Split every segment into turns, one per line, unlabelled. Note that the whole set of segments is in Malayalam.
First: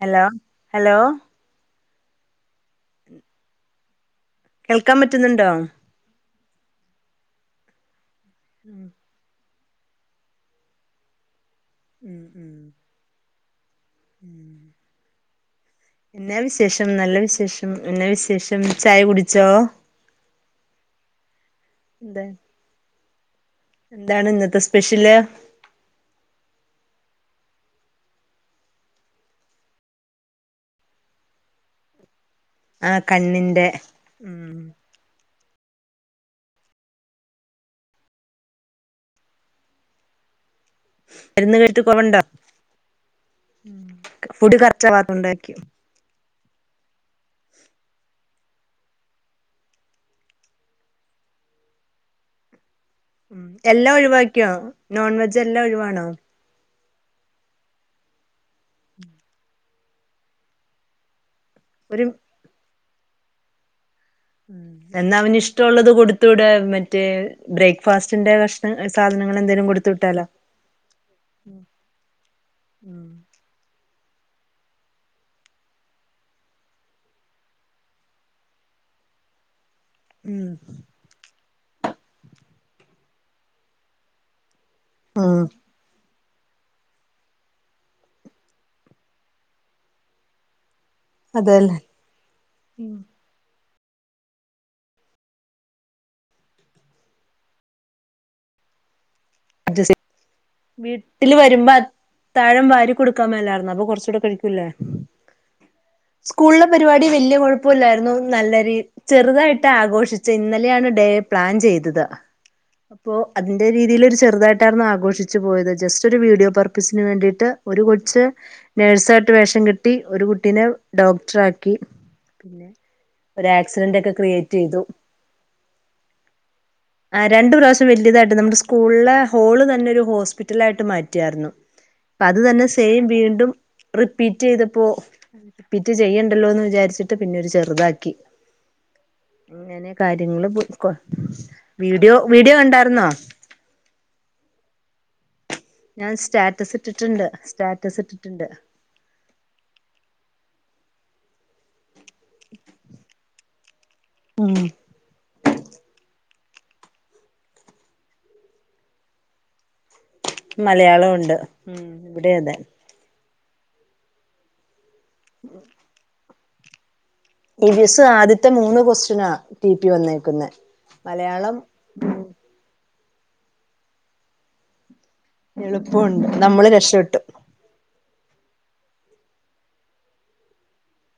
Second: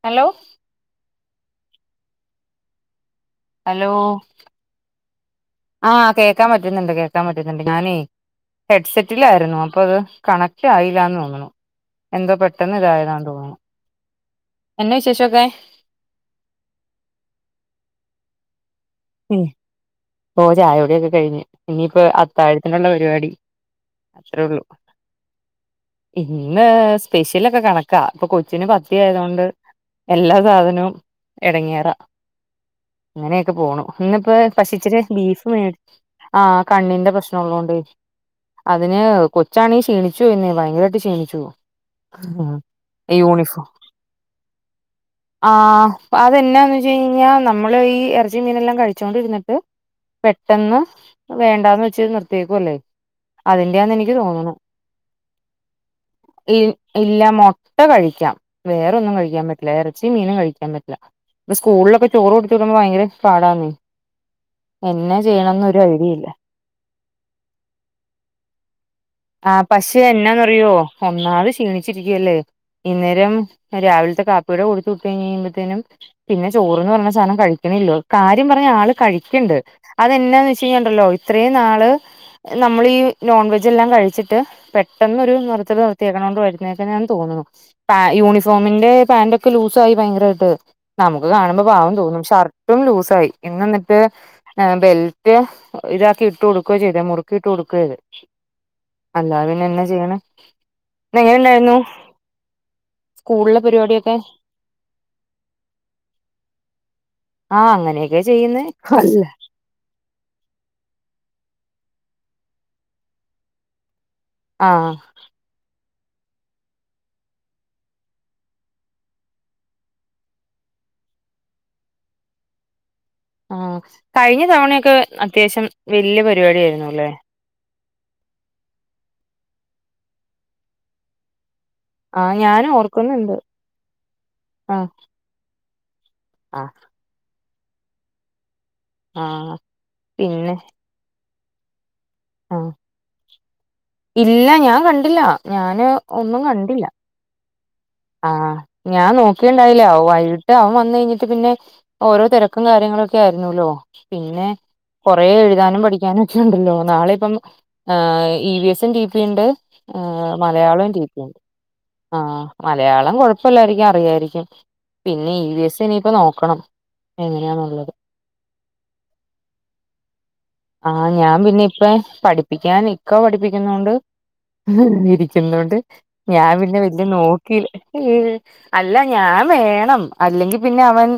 ഹലോ ഹലോ [inaudible]
ഹലോ
കേൾക്കാം പറ്റ്ന്ന്ണ്ടോ
ആഹ് കേക്കാം പറ്റ്ന്ന്ണ്ട് കേക്കാം പറ്റ്ന്ന്ണ്ട് ഞാനേ
ഉം
ഹെഡ്സെ റ്റില്ലായിരുന്നു അപ്പത് കണക്റ്റായിലാന്ന് തോന്നുണു
ഉം
എന്തോ
ഉം
പെട്ടെന്ന് ഇതായതാന്ന് തോന്ന്ണു എന്നാ വിശേഷൊക്കെ
എന്നാ വിശേഷം നല്ല വിശേഷം എന്നാ വിശേഷം ചായ കുടിച്ചോ
ഓഹ് ചായൊടി ഒക്കെ കഴിഞ്ഞു ഇഞ്ഞിപ്പോ
എന്തെ
അത്താഴത്തിന് ഉള്ള പരിപാടി
എന്താണ്
അത്രേ
ഇന്നത്തെ
ഉള്ളൂ
സ്പെഷില്
ഇന്ന് സ്പെഷ്യലൊക്കെ കണക്കാ ഇപ്പൊ കൊച്ചിന് പത്ത്യായതോണ്ട് എല്ലാ സാധനോം എടങ്ങേറാ
ആഹ് കണ്ണിന്റെ
ഇപ്പ
ഉം
പഷെ ഇച്ചിരെ ബീഫ് മേടി ആഹ് കണ്ണിന്റെ പ്രശ്നള്ളോണ്ടെ അതിന് കൊച്ചാണെങ്കി ക്ഷീണിച്ചു പോയെന്നെ ഭയങ്കരെ ട്ട് ക്ഷീണിച്ചു
മരുന്ന് കഴിച്ചിട്ട് കൊറവുണ്ടോ
ഉം ഈ യൂണിഫോം
ഫുഡ് കറക്റ്റാവാത്തോണ്ടായിര്ക്കും
അതെന്നാന്ന് വെച്ച് കഴിഞ്ഞാ നമ്മള് ഈ എറച്ചിം മീനെല്ലാം കഴി ച്ചോണ്ടിര്ന്നിട്ട് പെട്ടെന്ന് വേണ്ടാന്ന് വെച്ച് നിർത്തിയേക്കുല്ലേ
ഉം എല്ലാം ഒഴിവാക്കിയോ നോൺ വെജ് എല്ലാം ഒഴിവാണോ
ഇല്ല മൊട്ട കഴിക്കാം വേറൊന്നും കഴിക്കാൻ പറ്റില്ല ഇറച്ചി മീനും കഴിക്കാൻ പറ്റില്ല ഇ
ഒരു
സ്കൂളിലൊക്കെ ചോറ് കൊട്ത്ത് വിടുമ്പോ ഭയങ്കര പാടാന്നെ
ഉം എന്നാ അവന് ഇഷ്ടമുള്ളത്
ഐഡിയ ഇല്ല
കൊടുത്തു വിട് മറ്റേ ബ്രേക്ക്ഫാസ്റ്റിന്റെ കഷണ സാധനങ്ങൾ എന്തെങ്കിലും കൊടുത്തു വിട്ടാലോ
അയ്യോ ഒന്നാമത് ക്ഷീണിച്ചിരിക്കല്ലേ
ഉം
ഇന്നേരം രാവിലത്തെ കാപ്പി കൂടെ കൊടുത്തു വിട്ട് കഴ കഴിയുമ്പോഴത്തേനും പിന്നെ ചോറ്ന്ന് പറഞ്ഞ സാധനം കഴിക്കണല്ലോ കാര്യം പറഞ്ഞ ആള് കഴിക്കേണ്ട് അത്
ഉം
എന്നാന്ന് വെച്ച് കഴിഞ്ഞ ഉണ്ടല്ലോ അത്രയും നാള് നമ്മൾ ഈ നോൺവെജ് എല്ലാം കഴിച്ചിട്ട് പെട്ടെന്നു ഒരു
ഉം
നിർത്തല് നിർത്തി ണ്ട് വരുന്നേക്ക്‌ന്നാ തോന്നുന്നു യൂണിഫോമിന്റെ പാന്റ് ഒക്കെ ലൂസായി ഭയങ്കരമായിട്ട് നമുക്ക് കാണുമ്പോ
അതെല്ലേ
പാവം തോന്നും ഷർട്ടും
ഉം
ലൂസായി ഇന്ന് എന്നിട്ട് ആ ബെൽറ്റ് ഇതാക്കി ഇട്ട് കൊടുക്കുക ചെയ്തേ മുറുക്കിയിട്ട് കൊടുക്ക ചെയ്ത് അല്ലാതെ പിന്നെ എന്നാ
അഡ്ജസ്റ്റ്
ചെയ്യണെ എങ്ങനെ
വീട്ടില് വരുമ്പോ
ഉണ്ടായിരുന്നു
അത്താഴം വാരി കൊടുക്കാൻ
സ്കൂളിലെ
മേലായിരുന്നു അപ്പൊ
പരിപാടിയൊക്കെ
കൊറച്ചൂടെ കഴിക്കൂല്ലേ സ്കൂളിലെ പരിപാടി വല്ല്യ
ആഹ്
കുഴപ്പമില്ലായിരുന്നു
അങ്ങനെയൊക്കെ
നല്ല
ചെയ്യുന്നേ
രീ
അല്ല
ചെറുതായിട്ട് ആഘോഷി ച്ച്. ഇന്നലെയാണ് ഡേ പ്ലാൻ ചെയ്തത് അപ്പോ അതിന്റെ രീതിയില് ഒരു ചെ റുതായിട്ടായിരുന്നു
ആഹ്
ആഘോഷിച്ച് പോയത് ജസ്റ്റ് ഒരു വീഡിയോ പർപ്പസിന് വേണ്ടിയിട്ട് ഒരു കൊച്ച് നേഴ്സായിട്ട് വേഷം കിട്ടി ഒരു കുട്ടീനെ ഡോക്ടർ ആക്കി പിന്നെ ഒരു
ആ
ആക്സിഡന്റ് ഒക്കെ
കഴിഞ്ഞ
ക്രിയേറ്റ് ചെയ്തു
തവണയൊക്കെ അത്യാവശ്യം വല്യ പരിപാടി ആയിരുന്നു ല്ലേ
രണ്ടു പ്രാവശ്യം വല്ല്യേതായ്ട്ട് നമ്മുടെ സ്കൂളിലെ ഹോള് തന്നെ ഒരു ഹോസ്പിറ്റലായിട്ട് മാറ്റിയാർന്നു അപ്പ
ആഹ്
അത്
ഞാൻ
തന്നെ സെയിം
ഓർക്കുന്നുണ്ട്
വീണ്ടും റിപ്പീറ്റ് ചെയ്തപ്പോ
ആഹ്
റിപ്പീറ്റ് ചെയ്യണ്ട ല്ലോന്ന്
ആഹ്
വിചാരിച്ചിട്ട് പിന്നെ ഒരു ചെറുതാക്കി
ആഹ്
അങ്ങനെ കാര്യങ്ങള്
പിന്നെ
പോയി വീഡിയോ വീഡിയോ
ആഹ്
കണ്ടായിരുന്നോ
ഇല്ല ഞാൻ കണ്ടില്ല ഞാന്
ഞാൻ
ഒന്നും
സ്റ്റാറ്റസ്
കണ്ടില്ല
ഇട്ടിട്ടുണ്ട് സ്റ്റാറ്റസ് ഇട്ടിട്ടുണ്ട്
ആഹ് ഞാൻ നോക്കി ഇണ്ടായില്ല വൈകിട്ട് അവൻ വന്ന് കഴിഞ്ഞിട്ട് പിന്നെ ഓരോ തിരക്കും കാര്യങ്ങളൊക്കെ ആയിരുന്നുല്ലോ പിന്നെ
ഉം
കൊറേ എഴുതാനും പഠിക്കാനും ഒക്കെ ഉണ്ടല്ലോ നാളെ ഇപ്പം ആഹ് ഇ വി എസും ടി പി ഉണ്ട് മലയാളം ടി പി ഉണ്ട്
ഉം ഇവിടെ
ആഹ്
അതെ
മലയാളം കുഴപ്പില്ലായിരിക്കും അറിയായിരിക്കും പിന്നെ ഇ വി എസ് ഇനിയിപ്പ നോക്കണം
ഇ വി
എങ്ങനെയാന്നുള്ളത്
സ്സ് ആദ്യത്തെ മൂന്ന് ക്വസ്റ്റ്യൻ ആഹ് ടി പി വന്നേക്കുന്നത്
ആഹ് ഞാൻ
മലയാളം
പിന്നെ ഇപ്പ പഠിപ്പിക്കാൻ ഇക്ക പഠിപ്പിക്കുന്ന കൊണ്ട് ണ്ട്
എളുപ്പമുണ്ട്
ഞാൻ
നമ്മള്
പിന്നെ വലിയ നോ
രക്ഷപ്പെട്ടു
അല്ല ഞാൻ വേണം അല്ലെങ്കിൽ പിന്നെ അവൻ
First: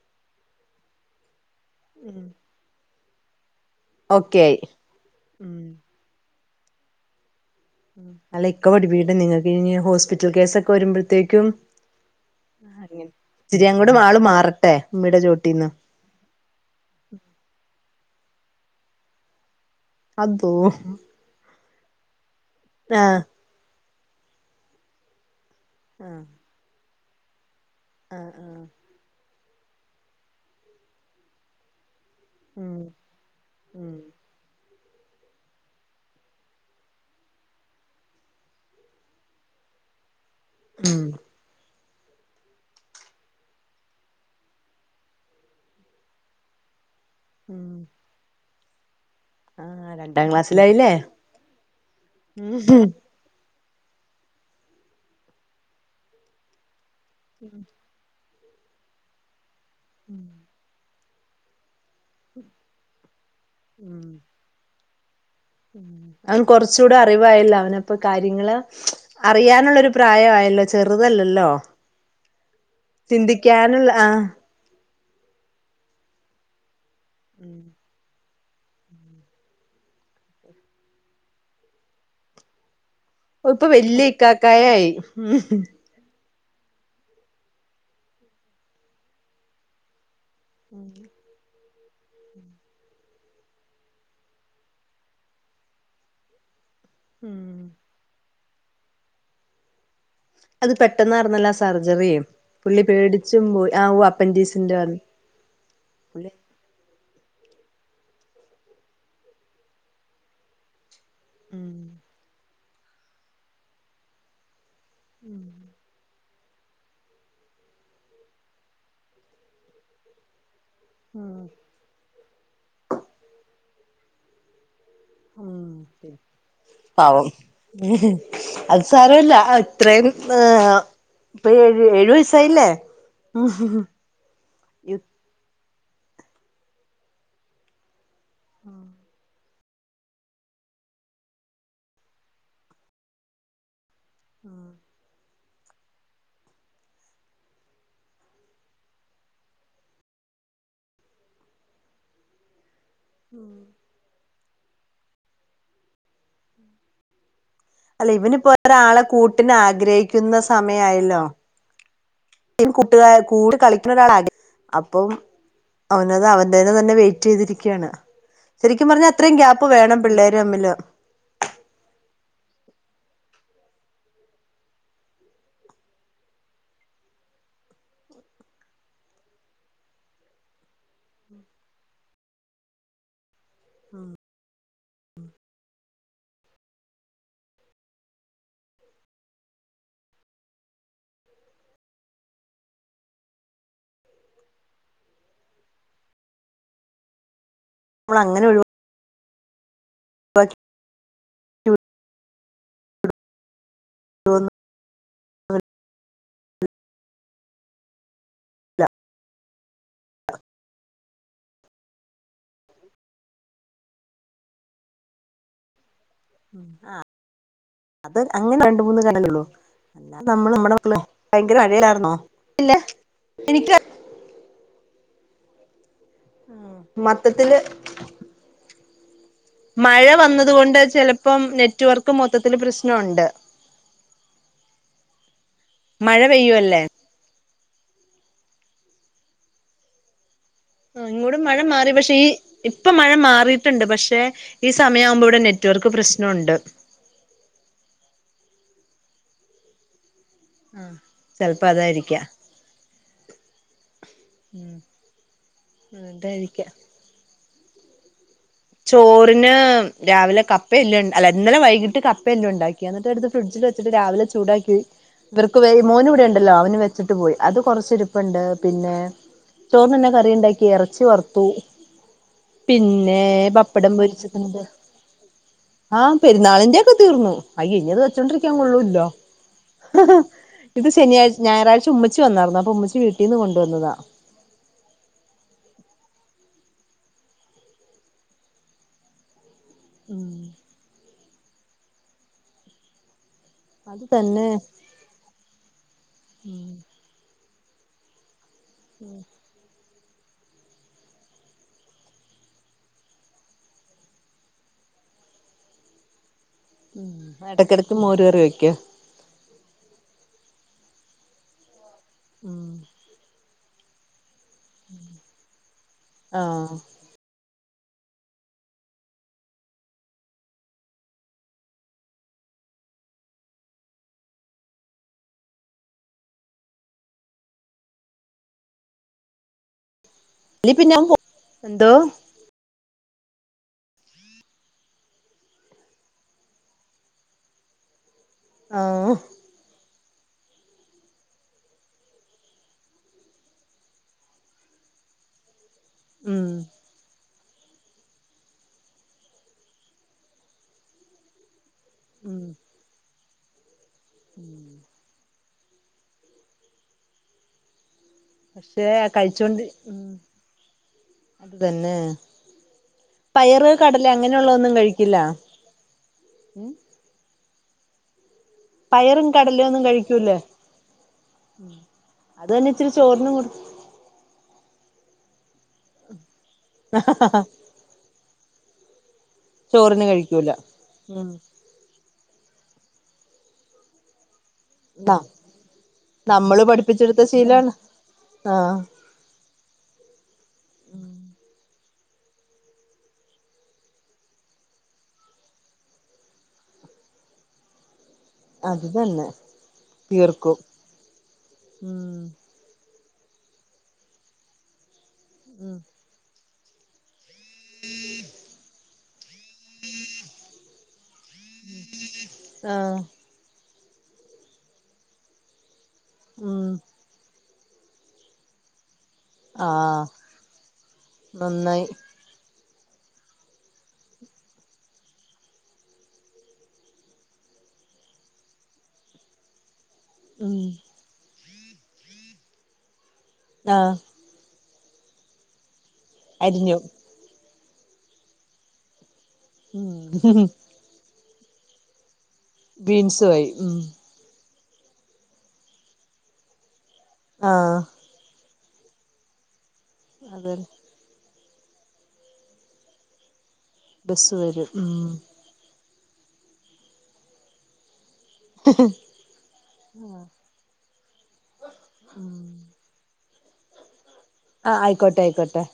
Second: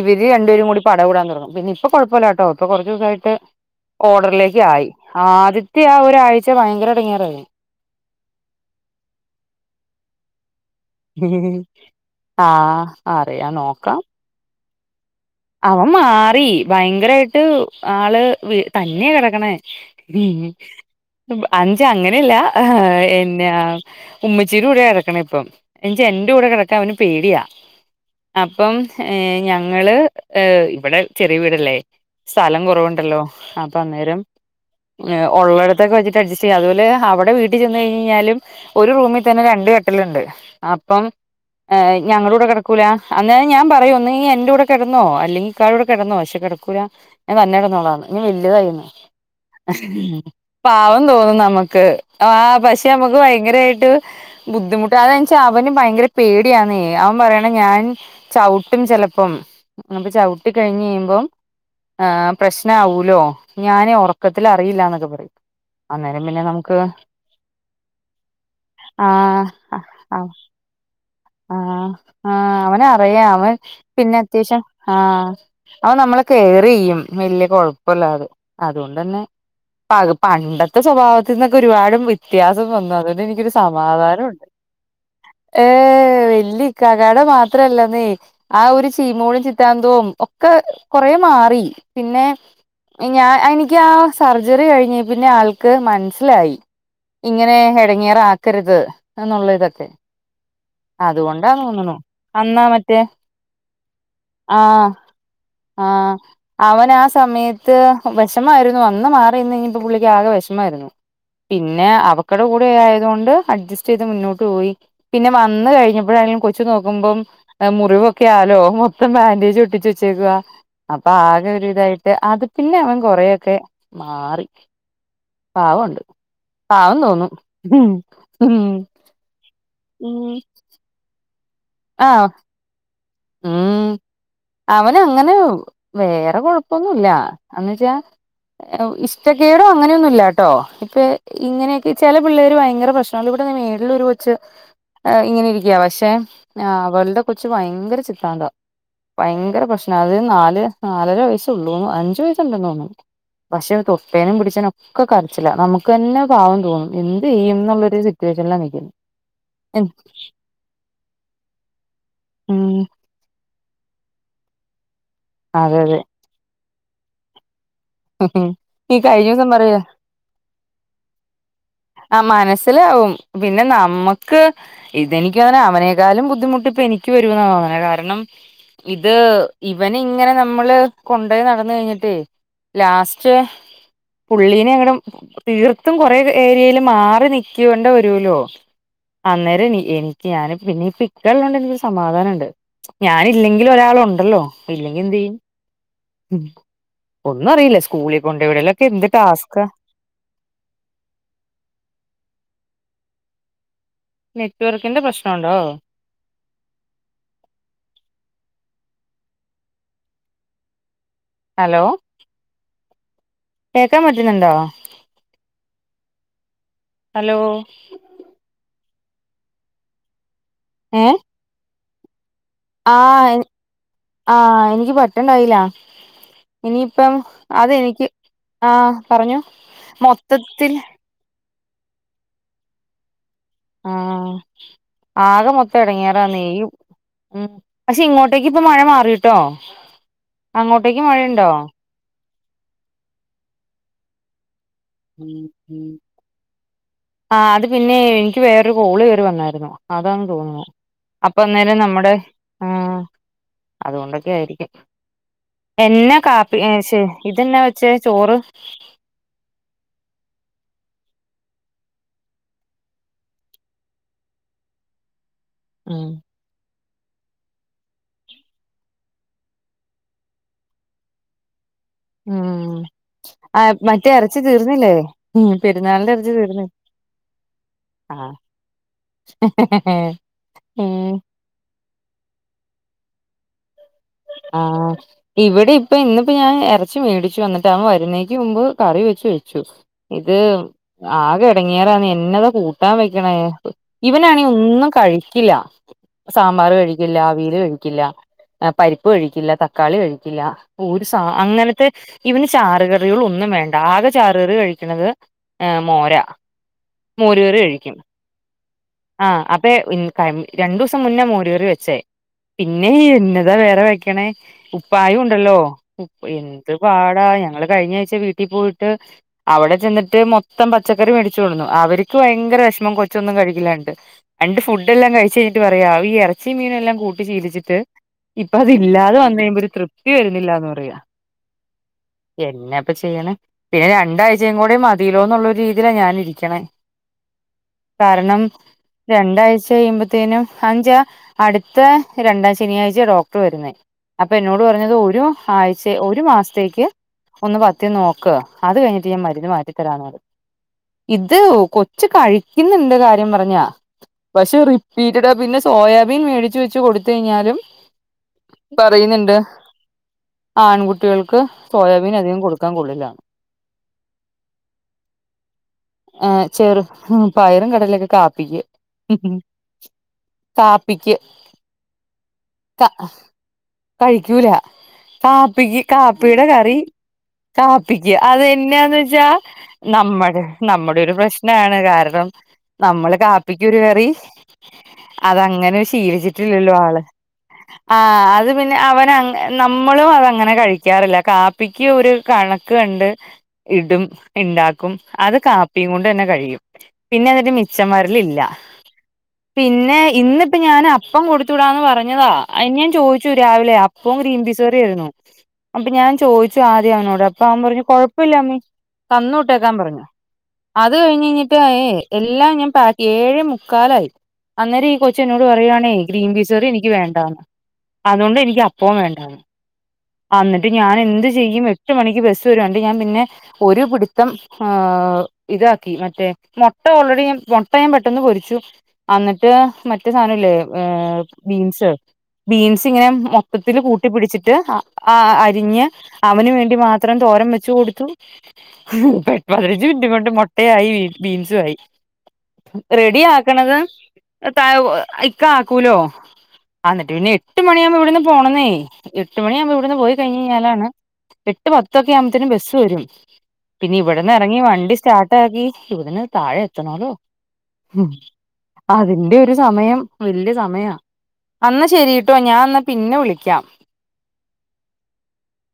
ഇവര് രണ്ടേരും കൂടി പട കൂടാൻ തൊടങ്ങും പിന്നെ ഇപ്പൊ കുഴപ്പമില്ല കേട്ടോ ഇപ്പൊ കുറച്ച് ദിവസ ആയിട്ട് ഓർഡറിലേക്ക് ആയി
ഉം
ആദ്യത്തെ ആഹ് ഒരു ആഴ്ച ച്ച ഭയങ്കര ഇടങ്ങിയറായിരുന്നു
ഉം അല്ല ഇക്ക പടിപികട്ടെ നിങ്ങൾക്ക് ഇനി ഹോസ്പിറ്റൽ കേസ്ക്കെ വരുമ്പോഴത്തേക്കും
ആഹ് അറിയാം
ഇച്ചിരി അങ്ങോട് ആള് മാറട്ടെ ഉമ്മീടെ ചോട്ടീന്ന്
അപ്പ മാറി ഭയങ്കരായിട്ട് ആള് തന്നെയ കിടക്കണേ
അതോ
ഉം അഞ്ച് അങ്ങനെല്ല
ആഹ്
എന്നാ ഉമ്മച്ചിട കൂടെ കിടക്കണ ഇപ്പൊ എനി
ആഹ്
എന്റെ കൂടെ കിടക്കാൻ അവന് പേടിയാ
ആഹ് ആഹ്
അപ്പം ഏഹ് ഞങ്ങള് ഏർ ഇവിടെ ചെറിയ വീടല്ലേ സ്ഥലം
ഉം
കുറവുണ്ടല്ലോ അപ്പൊ
ഉം
അന്നേരം ഉള്ളടത്തൊകെ വെച്ച് അഡ്ജസ്റ്റ് ചെയ്യാം അതുപോലെ അവിടെ വീട്ടിൽ ചെന്ന് കഴിഞ്ഞാലും ഒരു റൂമിൽ തന്നെ രണ്ട് കാട്ടിൽ ഉണ്ട് അപ്പം
ഉം
ഞങ്ങള കൂടെ കിടക്കൂല അന്ന ഞാൻ പറയൂന്ന് ഒന്നുകിൽ നി എന്റ കൂടെ കട ന്നോ അല്ലെങ്കിൽ ഇക്കാടെ കൂടെ കിടന്നോ പക്ഷെ കിടക്കൂല ഞാൻ തന്നെ
ഉം
കിടന്നോള എന്ന് ഞൻ വലുതായി എന്ന്
ആഹ് രണ്ടാം ക്ലാസ്സിലായില്ലേ
പാവം തോന്നും നമുക്ക്
ഉം
ആഹ് പക്ഷെ നമുക്ക് ഭയങ്കരമായിട്ട് ബുദ്ധിമുട്ട് അതെച്ച അവന് ഭയങ്കര പേടിയന്ന് അവൻ പറയണ ഞാൻ ചവിട്ടും ചിലപ്പം ചവിട്ട ട്ടി കഴിഞ്ഞ് കഴിയുമ്പോ പ്രശ്ന ആവുലോ ഞാനേ ഒറക്ക അറിയില്ലാ എന്നൊക്കെ പറിയും
ഉം അവ കൊറച്ചൂടെ അറിവായില്ല അവനപ്പ കാര്യങ്ങള്
ആഹ്
അറിയാനുള്ളൊരു
ആഹ്
പ്രായയല്ലോ ചെറുതല്ലല്ലോ
ആഹ് ആഹ് അവന് അറിയ അവൻ
ചിന്തിക്കാനുള്ള
പിന്നെ
ആഹ്
അത്യാവശ്യം ആഹ് അവൻ നമ്മളെ കേയറ് ചെയ്യും വല്യ കൊഴപ്പല്ലാതെ അതുകൊണ്ട ന്നെ പ പണ്ടത്തെ സ്വഭാവത്തിന്നൊരു ഒരുപാട് വ്യത്യാസം വന്നു അത് ന്നെ എനിക്കോരു
ഇപ്പൊ വല്യ
സമാധാനം ഉണ്ട്
ഇക്കാക്കായായി
ഏഹ് വലിയ ഇക്കാക്കട മാത്രല്ലനേ ആഹ് ഒരു ചീമോളും ചിത്താന്തോം ക്കെ കൊറെ മാറി പിന്നെ ഞാ എനിക്കാ സർജറി കഴിഞ്ഞ പിന്നെ ആൾക്ക് മനസ്സിലായി ഇങ്ങനെ
ഉം
എടങ്ങേറ് ആക്കരുത് എന്നുള്ള ഇതൊക്കെ
അത് പെട്ടെന്ന ആരുന്നാലോ ആഹ്
അതുകൊണ്ടാന്ന് തോന്നുണു
സർജറി
അന്നാ
പുള്ളി
മറ്റേ
പേടിച്ചും പോയി ആഹ് അപ്പൻഡീസിന്റെ വ
ആഹ് അവനാ സമയത്ത് വെഷമായിരുന്നു അന്ന് മാറിന്ന്പ്പോ പുള്ളിക്ക് ആകെ വെഷമായിരുന്നു
ഉം
പിന്നെ അവക്കടെ കൂടെ ആയതൊണ്ട് അഡ്ജസ്റ്റ് ചെയ്ത് മുന്നോട്ട് പോയി പിന്നെ വന്ന് കഴിഞ്ഞപ്പോഴാണങ്കിലും കൊച്ചു നോക്കുമ്പോം മുറിവൊക്കെയ ആലോ മൊത്തം ബാൻഡേജ് ഒട്ടിച്ച് വച്ചേക്ക അപ്പൊ
ഉം
ആകെ ഒരു ഇതായിട്ട് അത് പിന്നെ അവൻ കൊറെ യോക്കെ മാറി
ഉം
പാവം ഉണ്ട് പാവം തോന്നു
അല്ല ഇത്രയും ഏഹ് ഇപ്പ ഏഴു ഏഴു
ആഹ്
വയസായില്ലേ
ഉം അവന് അങ്ങനെ വേറെ കൊഴപ്പൊന്നുല്ല എന്നച്ചാ ഇഷ്ട കേണു അങ്ങനെയൊന്നും ഇല്ല ട്ടോ ഇപ്പൊ ഇങ്ങനെക്കെ ചില പിള്ളേര് ഭയങ്കര പ്രശ്നാ ഇവിടെ മേളില് ഒരു കൊച് ച്ച് ഇങ്ങനെ ഇരിക്ക പക്ഷെ അവൾടെ കൊച്ച് ഭയങ്കര സിദ്ധാന്തം ആഹ് ഭയങ്കര പ്രശ്നാത് നാല് നാലര വയസൊള്ളൂ അഞ്ച് വയസ്സുണ്ടന്ന് തോന്നു. പക്ഷെ തൊട്ടെനും പിടിച്ചനൊ ക്കെ കരച്ചില നമുക്ക് തന്നെ പാവം തോന്നും എന്ത്യ്യും ന്ന്ള്ളരു
അല്ല ഇവനിപ്പോ ഒരാളെ കൂട്ടിനാഗ്രഹിക്കുന്ന സമയായല്ലോ. പി
ഉം
[unintelligible] കുട്ടുക കൂടി കളിക്കുന്ന ഒരാളാക അപ്പം
അതെ അതെ
അവനത് അവ ന്തേതിനെ തന്നെ വെയിറ്റീ തിരികാണ് ശരിക്കും
ഈ
പറഞ്ഞാ
കഴിഞ്ഞ
അത്രേം
ദിവസം
ഗ്യാപ്പ്
പറയാ
വേണം പിള്ളേര് തമ്മില്.
അ മനസ്സിലാവും പിന്നെ നമ്മക്ക് ഇതെനിക്കങ്ങനെ അവനേക്കളും ബുദ്ധിമുട്ട് ഇപ്പൊ എനിക്ക് വരുന്ന തോന്ന്ണെ കാരണം ഇത് ഇവനിങ്ങനെ നമ്മള് കൊണ്ടയ് നടന്ന് കഴിഞ്ഞിട്ടേയ് ലാസ്റ്റ്
ം
പുള്ളീനെ ങ്ങടും തീർത്തും കൊറെേ ഏരിയെല് മാറി നിക്കൊണ്ട വരൂലോ. അന്നേരം എനിക്ക് ഞാന് പിന്നിപ്പൊ ഇക്കള്ളോണ്ട് നിക്കൊരു സമാധാനണ്ട്. ഞാനില്ലെങ്കിലൊരാളുണ്ടല്ലോ ഇല്ലെങ്കി എന്തിയ്യും. ഒന്നുറിയില്ല സ്കൂളി
നമ്മള്
കൊണ്ട് വിടലൊക്കെ എന്ത് ടസ്ക്ക.
പഠ്
നെറ്റ്വർക്കിന്റെ പ്രശ്നോണ്ടോ? അലോ? കേക്കാ പറ്റുന്നുണ്ടോ?
അ
ഹലോ
അത് അങ്ങനെ രണ്ട് മൂന്ന് കാര്യോള്ളു ല്ലാതെ നമ്മള് നമ്മടെ മക്കളെ ഭയങ്കര മഴയാർന്നോ.
ആഹ് എനി ആഹ് എനിക്ക് പെട്ടണ്ടായില. ഇനിയിപ്പം
മൊത്തത്തില്
അതെനിക്ക് ആഹ് പറഞ്ഞോ.
മഴ വന്നത്
മൊത്തത്തിൽ
കൊണ്ട് ചലപ്പം നെറ്റ്വർക്ക് മൊത്തത്തില് പ്രശ്നൊണ്ട്.
ആഹ് ആകെ മൊത്തം എ
മഴ
ടങ്ങേറാന്നെയ്.
പെയ്യുവല്ലേ
ം പക്ഷെ ഇങ്ങോട്ടേക്ക് ഇപ്പ മഴ മാറീട്ടോ.
ങ്ങോടും മഴ മാറി പക്ഷേ ഈ ഇപ്പൊ മഴ മാറീട്ടുണ്ട് പക്ഷെ ഈ സമയം ആവുമ്പോ ഇവിടെ നെറ്റ്വർക്ക് പ്രശ്നൊണ്ട്.
ആ അത് പിന്നെ എനിക്ക് വേറൊരു കോള് കയറി വന്നായിരുന്നു അതാെന്ന് തോന്നുന്നു.
ആഹ്
അപ്പൊ
ചെലപ്പോ
അന്നോരം നമ്മുടെ
അതായിരിക്കാം
അ് അതുകൊണ്ടൊക്കെ ആയിരിക്കും.
ഉം
എന്നാ കാപ്പി ഏ
അതായിരിക്കാം
ശെ ഇതെന്നാ വെച്ചേ ചോറ്.
ചോറിന് രാവിലെ കപ്പല്ലെണ്ട് അല്ല ഇന്നലെ വൈകിട്ട് കപ്പയെല്ലാം ഉണ്ടാക്കി ന്നിട്ട് എടുത്ത് ഫ്രിഡ്ജിൽ വച്ചിട്ട് രാവിലെ ചൂടാക്കി ഇവർക്ക് വേ
ഉം
മോനിവിടെ ണ്ടല്ലോ അവന് വെച്ചിട്ട് പോയി അത് കുറച്ച ഇരിപ്പുണ്ട് പിന്നെ ചോറിന്നെന്നാ കറി ഉണ്ടാക്കി ഇറച്ചി വറുത്തു
ഉം
പിന്നെ
ആ
പപ്പടം
മറ്റേ ഇറച്ചി
പൊരിച്ചത്ണ്ട്
തീർന്നില്ലേ പെരുന്നാളിന്റെ
ആഹ്
ഇറച്ചി തീർന്നില്ലേ
പെരുന്നാളിന്റെക്കെ തീർന്നു. അയ്യെ ഇഞ്ഞിത് വെച്ചൊണ്ടിരിക്കാൻ കൊള്ളൂല്ലോ?
അ് ഹ് ഹ്
ഇത് ശനിയാഴ്ച ഞായറാഴ്ച ഉമ്മച്ച വന്നാർന്നു അപ്പൊ ഉമ്മച്ചി വീട്ടീന്ന് കൊണ്ടുവന്നതാ.
ആഹ് ഇവിടെ ഇപ്പ ഇന്നിപ്പോ ഞാൻ ഇറച്ചി മേടിച്ചു വന്നിട്ട് വരുന്നേക്ക് മുമ്പ് കറി വെച്ച് വെ ചു
ഉം
ഇത് ആകെ ഇടങ്ങീറാന്നെ എന്നതാ കൂട്ടാൻ വെക്കണേ?
അത്
ഇവനാണെ
തന്നെ
ഒന്നും കഴിക്കില്ല
ഉം
സാമ്പാർ കഴിക്കില്ല അവീല് കഴിക്കില്ല. പരിപ്പ് കഴിക്കില്ല തക്കാളി കഴിക്കില്ല ഒരു സ അങ്ങനത്തെ ഇവന് ചാറ്കറികൾ ഒന്നും വേണ്ട ആകെ ചാറുകറി കഴിക്ക്ണത് ഏ മോര. മോരുകറി
ഇടക്കിടക്ക്
കഴിക്കും
മോര് കറി വയ്ക്കോ?
ആഹ് അപ്പേ രണ്ടൂസം മുന്നേ മോരകറി വെച്ചേ.
ഉം
പിന്നെ എന്താ വേറെ വെക്കണേ ഉപ്പായും ഉണ്ടല്ലോ ഉപ്പ എന്ത്
ആഹ്
പാടാ ഞങ്ങള് കഴിഞ്ഞ ആഴ്ച ച്ച വീട്ടി പോയിട്ട് അവിടെ ചെന്നിട്ട് മൊത്തം പച്ചക്കറി മേടിച്ചൊടുന്നു അവർക്ക് ഭയങ്കര വിഷ്മം കൊച്ചൊന്നും കഴിക്കലാട്ട്. രണ്ട് ഫുഡ് എല്ലാം കഴിച്ചെഴിഞ്ഞിട്ട് പറയാ ഈ ഇറച്ച മീനെല്ലാം കൂട്ടി ശീലിച്ചിട്ട്. ഇപ്പൊ അതില്ലാതെ വന്ന്ഴിമ്പോ ഒരു തൃപ്തി വരുന്നില്ലാന്ന്
അല്ലെ പിന്നെ
പറയാ.
അവൻ പോ എന്തോ
എന്നാപ്പൊ ചെയ്യണെ ദേ രണ്ടാഴ്ചയും കൂടെ മതിലോന്നുള്ളൊരു രീതീലാ ഞാനിരിക്കണെ. കാരണം
ആഹ്
രണ്ടാഴ്ച കഴിയുമ്പോതന്ന പത്തിേനും അഞ്ച അടുത്ത രണ്ടാം ശനിയാഴ്ച ഡോക് വരുന്ന അപ്പൊ എന്നോട് പറഞ്ഞത് ഒരു ആഴ്ച ഒരു
ഉം
മാസത്തേക്ക് ഒന്ന് പത്തി നോക്ക അത് കഴിഞ്ഞിട്ട് ഞാൻ മരുന്ന് മാറ്റിത്തരാന്നത് ഇത് കൊ ഇച്ച്
ഉം
കഴിക്കുന്നുന്റെ കാര്യം പറഞ്ഞാ പക്ഷെ റിപ്പീറ്റഡ പിന്നെ സോയാബീൻ മേടിച്ച് വെച്ച് കൊടുത്ത കഴിഞ്ഞാലും
പക്ഷെ
പറയുന്നുണ്ട്
കഴിച്ചോണ്ട്
ആൺകുട്ടികൾക്ക്
അത് തന്നെ
സോയാബീൻ അധികം കൊടുക്കാൻ കൊള്ളില്ല
പയറ് കടല് അങ്ങനെയുള്ളതൊന്നും കഴിക്കില്ല
ആ്ഹ്
ഉം
ചെറു പയറും കടലൊക്കെ കാപ്പിക്ക്
പയറും കടല ഒന്നും കഴിക്കൂല്ലേ
കാപ്പിക്ക്
അത് തന്നെ
ക
ഇച്ചിരി ചോറിനും കൊ
കഴിക്കൂല കാപ്പിക്ക് കാപ്പിയുടെ കറി
ആഹ ഹ ഹ
കാപ്പിക്കു അതെയെന്നയുന്ന വെച്ച
ചോറിന്
നമ്മുടെ
കഴിക്കൂല
നമ്മുടെ ഒരു
ഉം
പ്രശ്നാണ് കാരണം നമ്മള് കാപ്പിക്കുരു കറി
ന
അതങ്ങനെ
നമ്മള്
ശീലിച്ചിട്ടില്ലല്ലോ ആള്
പഠിപ്പിച്ചെടുത്ത ശീലാണ്
ആഹ് അത് പിന്നെ
ആഹ്
അവന നമ്മളും അതങ്ങനെ കഴിക്കാറില്ല കാപ്പിക്ക് ഒരു കണക്ക് കണ്ട് ഇടും ഉണ്ടാക്കും അത് കാപ്പിയും കൊണ്ട് തന്നെ കഴിയും പിന്നെ അിട്ടന്റെ മിച്ചന്മാരില ഇല്ല
അത് തന്നെ
പിന്നെ ഇന്നിപ്പ
തീർക്കും
ഞൻ അപ്പം കൊടുത്ത വിടാന്ന് പറഞ്ഞ
ഉം
അഹ് ഞാൻ ചോദിച്ചു രാവിലെ അപ്പം ഗ്രീം ബിസറി ആയിരുന്നു
ഉം
അപ്പൊ ഞാൻ ചോയിച്ച പ ആദ്യം അവനോട് അപ്പൊ അവൻ പറഞ്ഞു കൊഴപ്പമില്ലമ്മീ തന്നോട്ടേക്കാൻ പറഞ്ഞു അത് കഴിഞ്ഞ് കഴിഞ്ഞ എല്ലാം ഞാൻ
ആഹ്
പാക്ക് ഏഴേ മുക്കാലായി അന്നേരം ഈ കൊച്ച എന്നോട് പറയുണേ ഗ്രീൻ
ഉം
പീസറി എനിക്ക് വേണ്ടാണ് അതുകൊണ്ട് എനിക്ക് അപ്പവും വേണ്ടന്ന്
ആഹ്
ആന്നിട്ട് ഞാൻ എന്ത് ചെയ്യും
നന്നായി
എട്ട് മണിക്ക് ബസ് വരുണ്ട് ഞാൻ പിന്നെ ഒരു പിടിത്തം ആഹ് ഇതാക്കി മറ്റേ മുട്ട ഓൾറെഡി മുട്ടയും പെട്ടെന്ന് പൊരിച്ചു അന്നിട്ട് മറ്റ മറ്റ സാനംല്ലേ
ഉം
ബീൻസ് ബീൻസ് ഇങ്ങനെ മൊത്തത്തില്
ആഹ്
കൂട്ടി പിടിച്ചിട്ട് ആഹ് അരിഞ്ഞ് അവന് വേണ്ടി
അരിഞ്ഞു
മാത്രം തോരം വെച്ച കൊടുത്തു പെട്ട - പതിനഞ്ച് മിനിറ്റ് കൊണ്ട്
ഉം
മുട്ടയായി ബീൻസു ആയി റെഡി
ബീൻസുവായി
ആക്കണത്
ഉം
തായേ ഇക്കാ ആകൂലോ ആന്നിട്ട് പിന്നെ എട്ട്
ആഹ്
മണിയാവുമ്പ ഇവിടുന്ന് പോണന്നേ എട്ട് മണിയാവുമ്പോ ഇവിടുന്ന് പോയി കഴിഞ്
അതെ
കഴിഞ്ഞാലാണ് എട്ട് പത്തൊക്കെ ആകുമ്പത്തിനും ബസ് വരും പിന്നെ ഇവിടുന്ന്
ബസ്
ഇറങ്ങി
വരും
വണ്ടി
ഉം
സ്റ്റാർട്ട് രാഗി ഇവ്ട്ന്ന് താഴെത്തണോലോ അപ്പൊഅതിന്റെ ഒരു സമയം വല്യ സമയ അന്നശരിട്ടോ ഞാന്ന പിന്നെ വിളിക്കാം
ആഹ് അയിക്കോട്ടെ അയിക്കോട്ടെ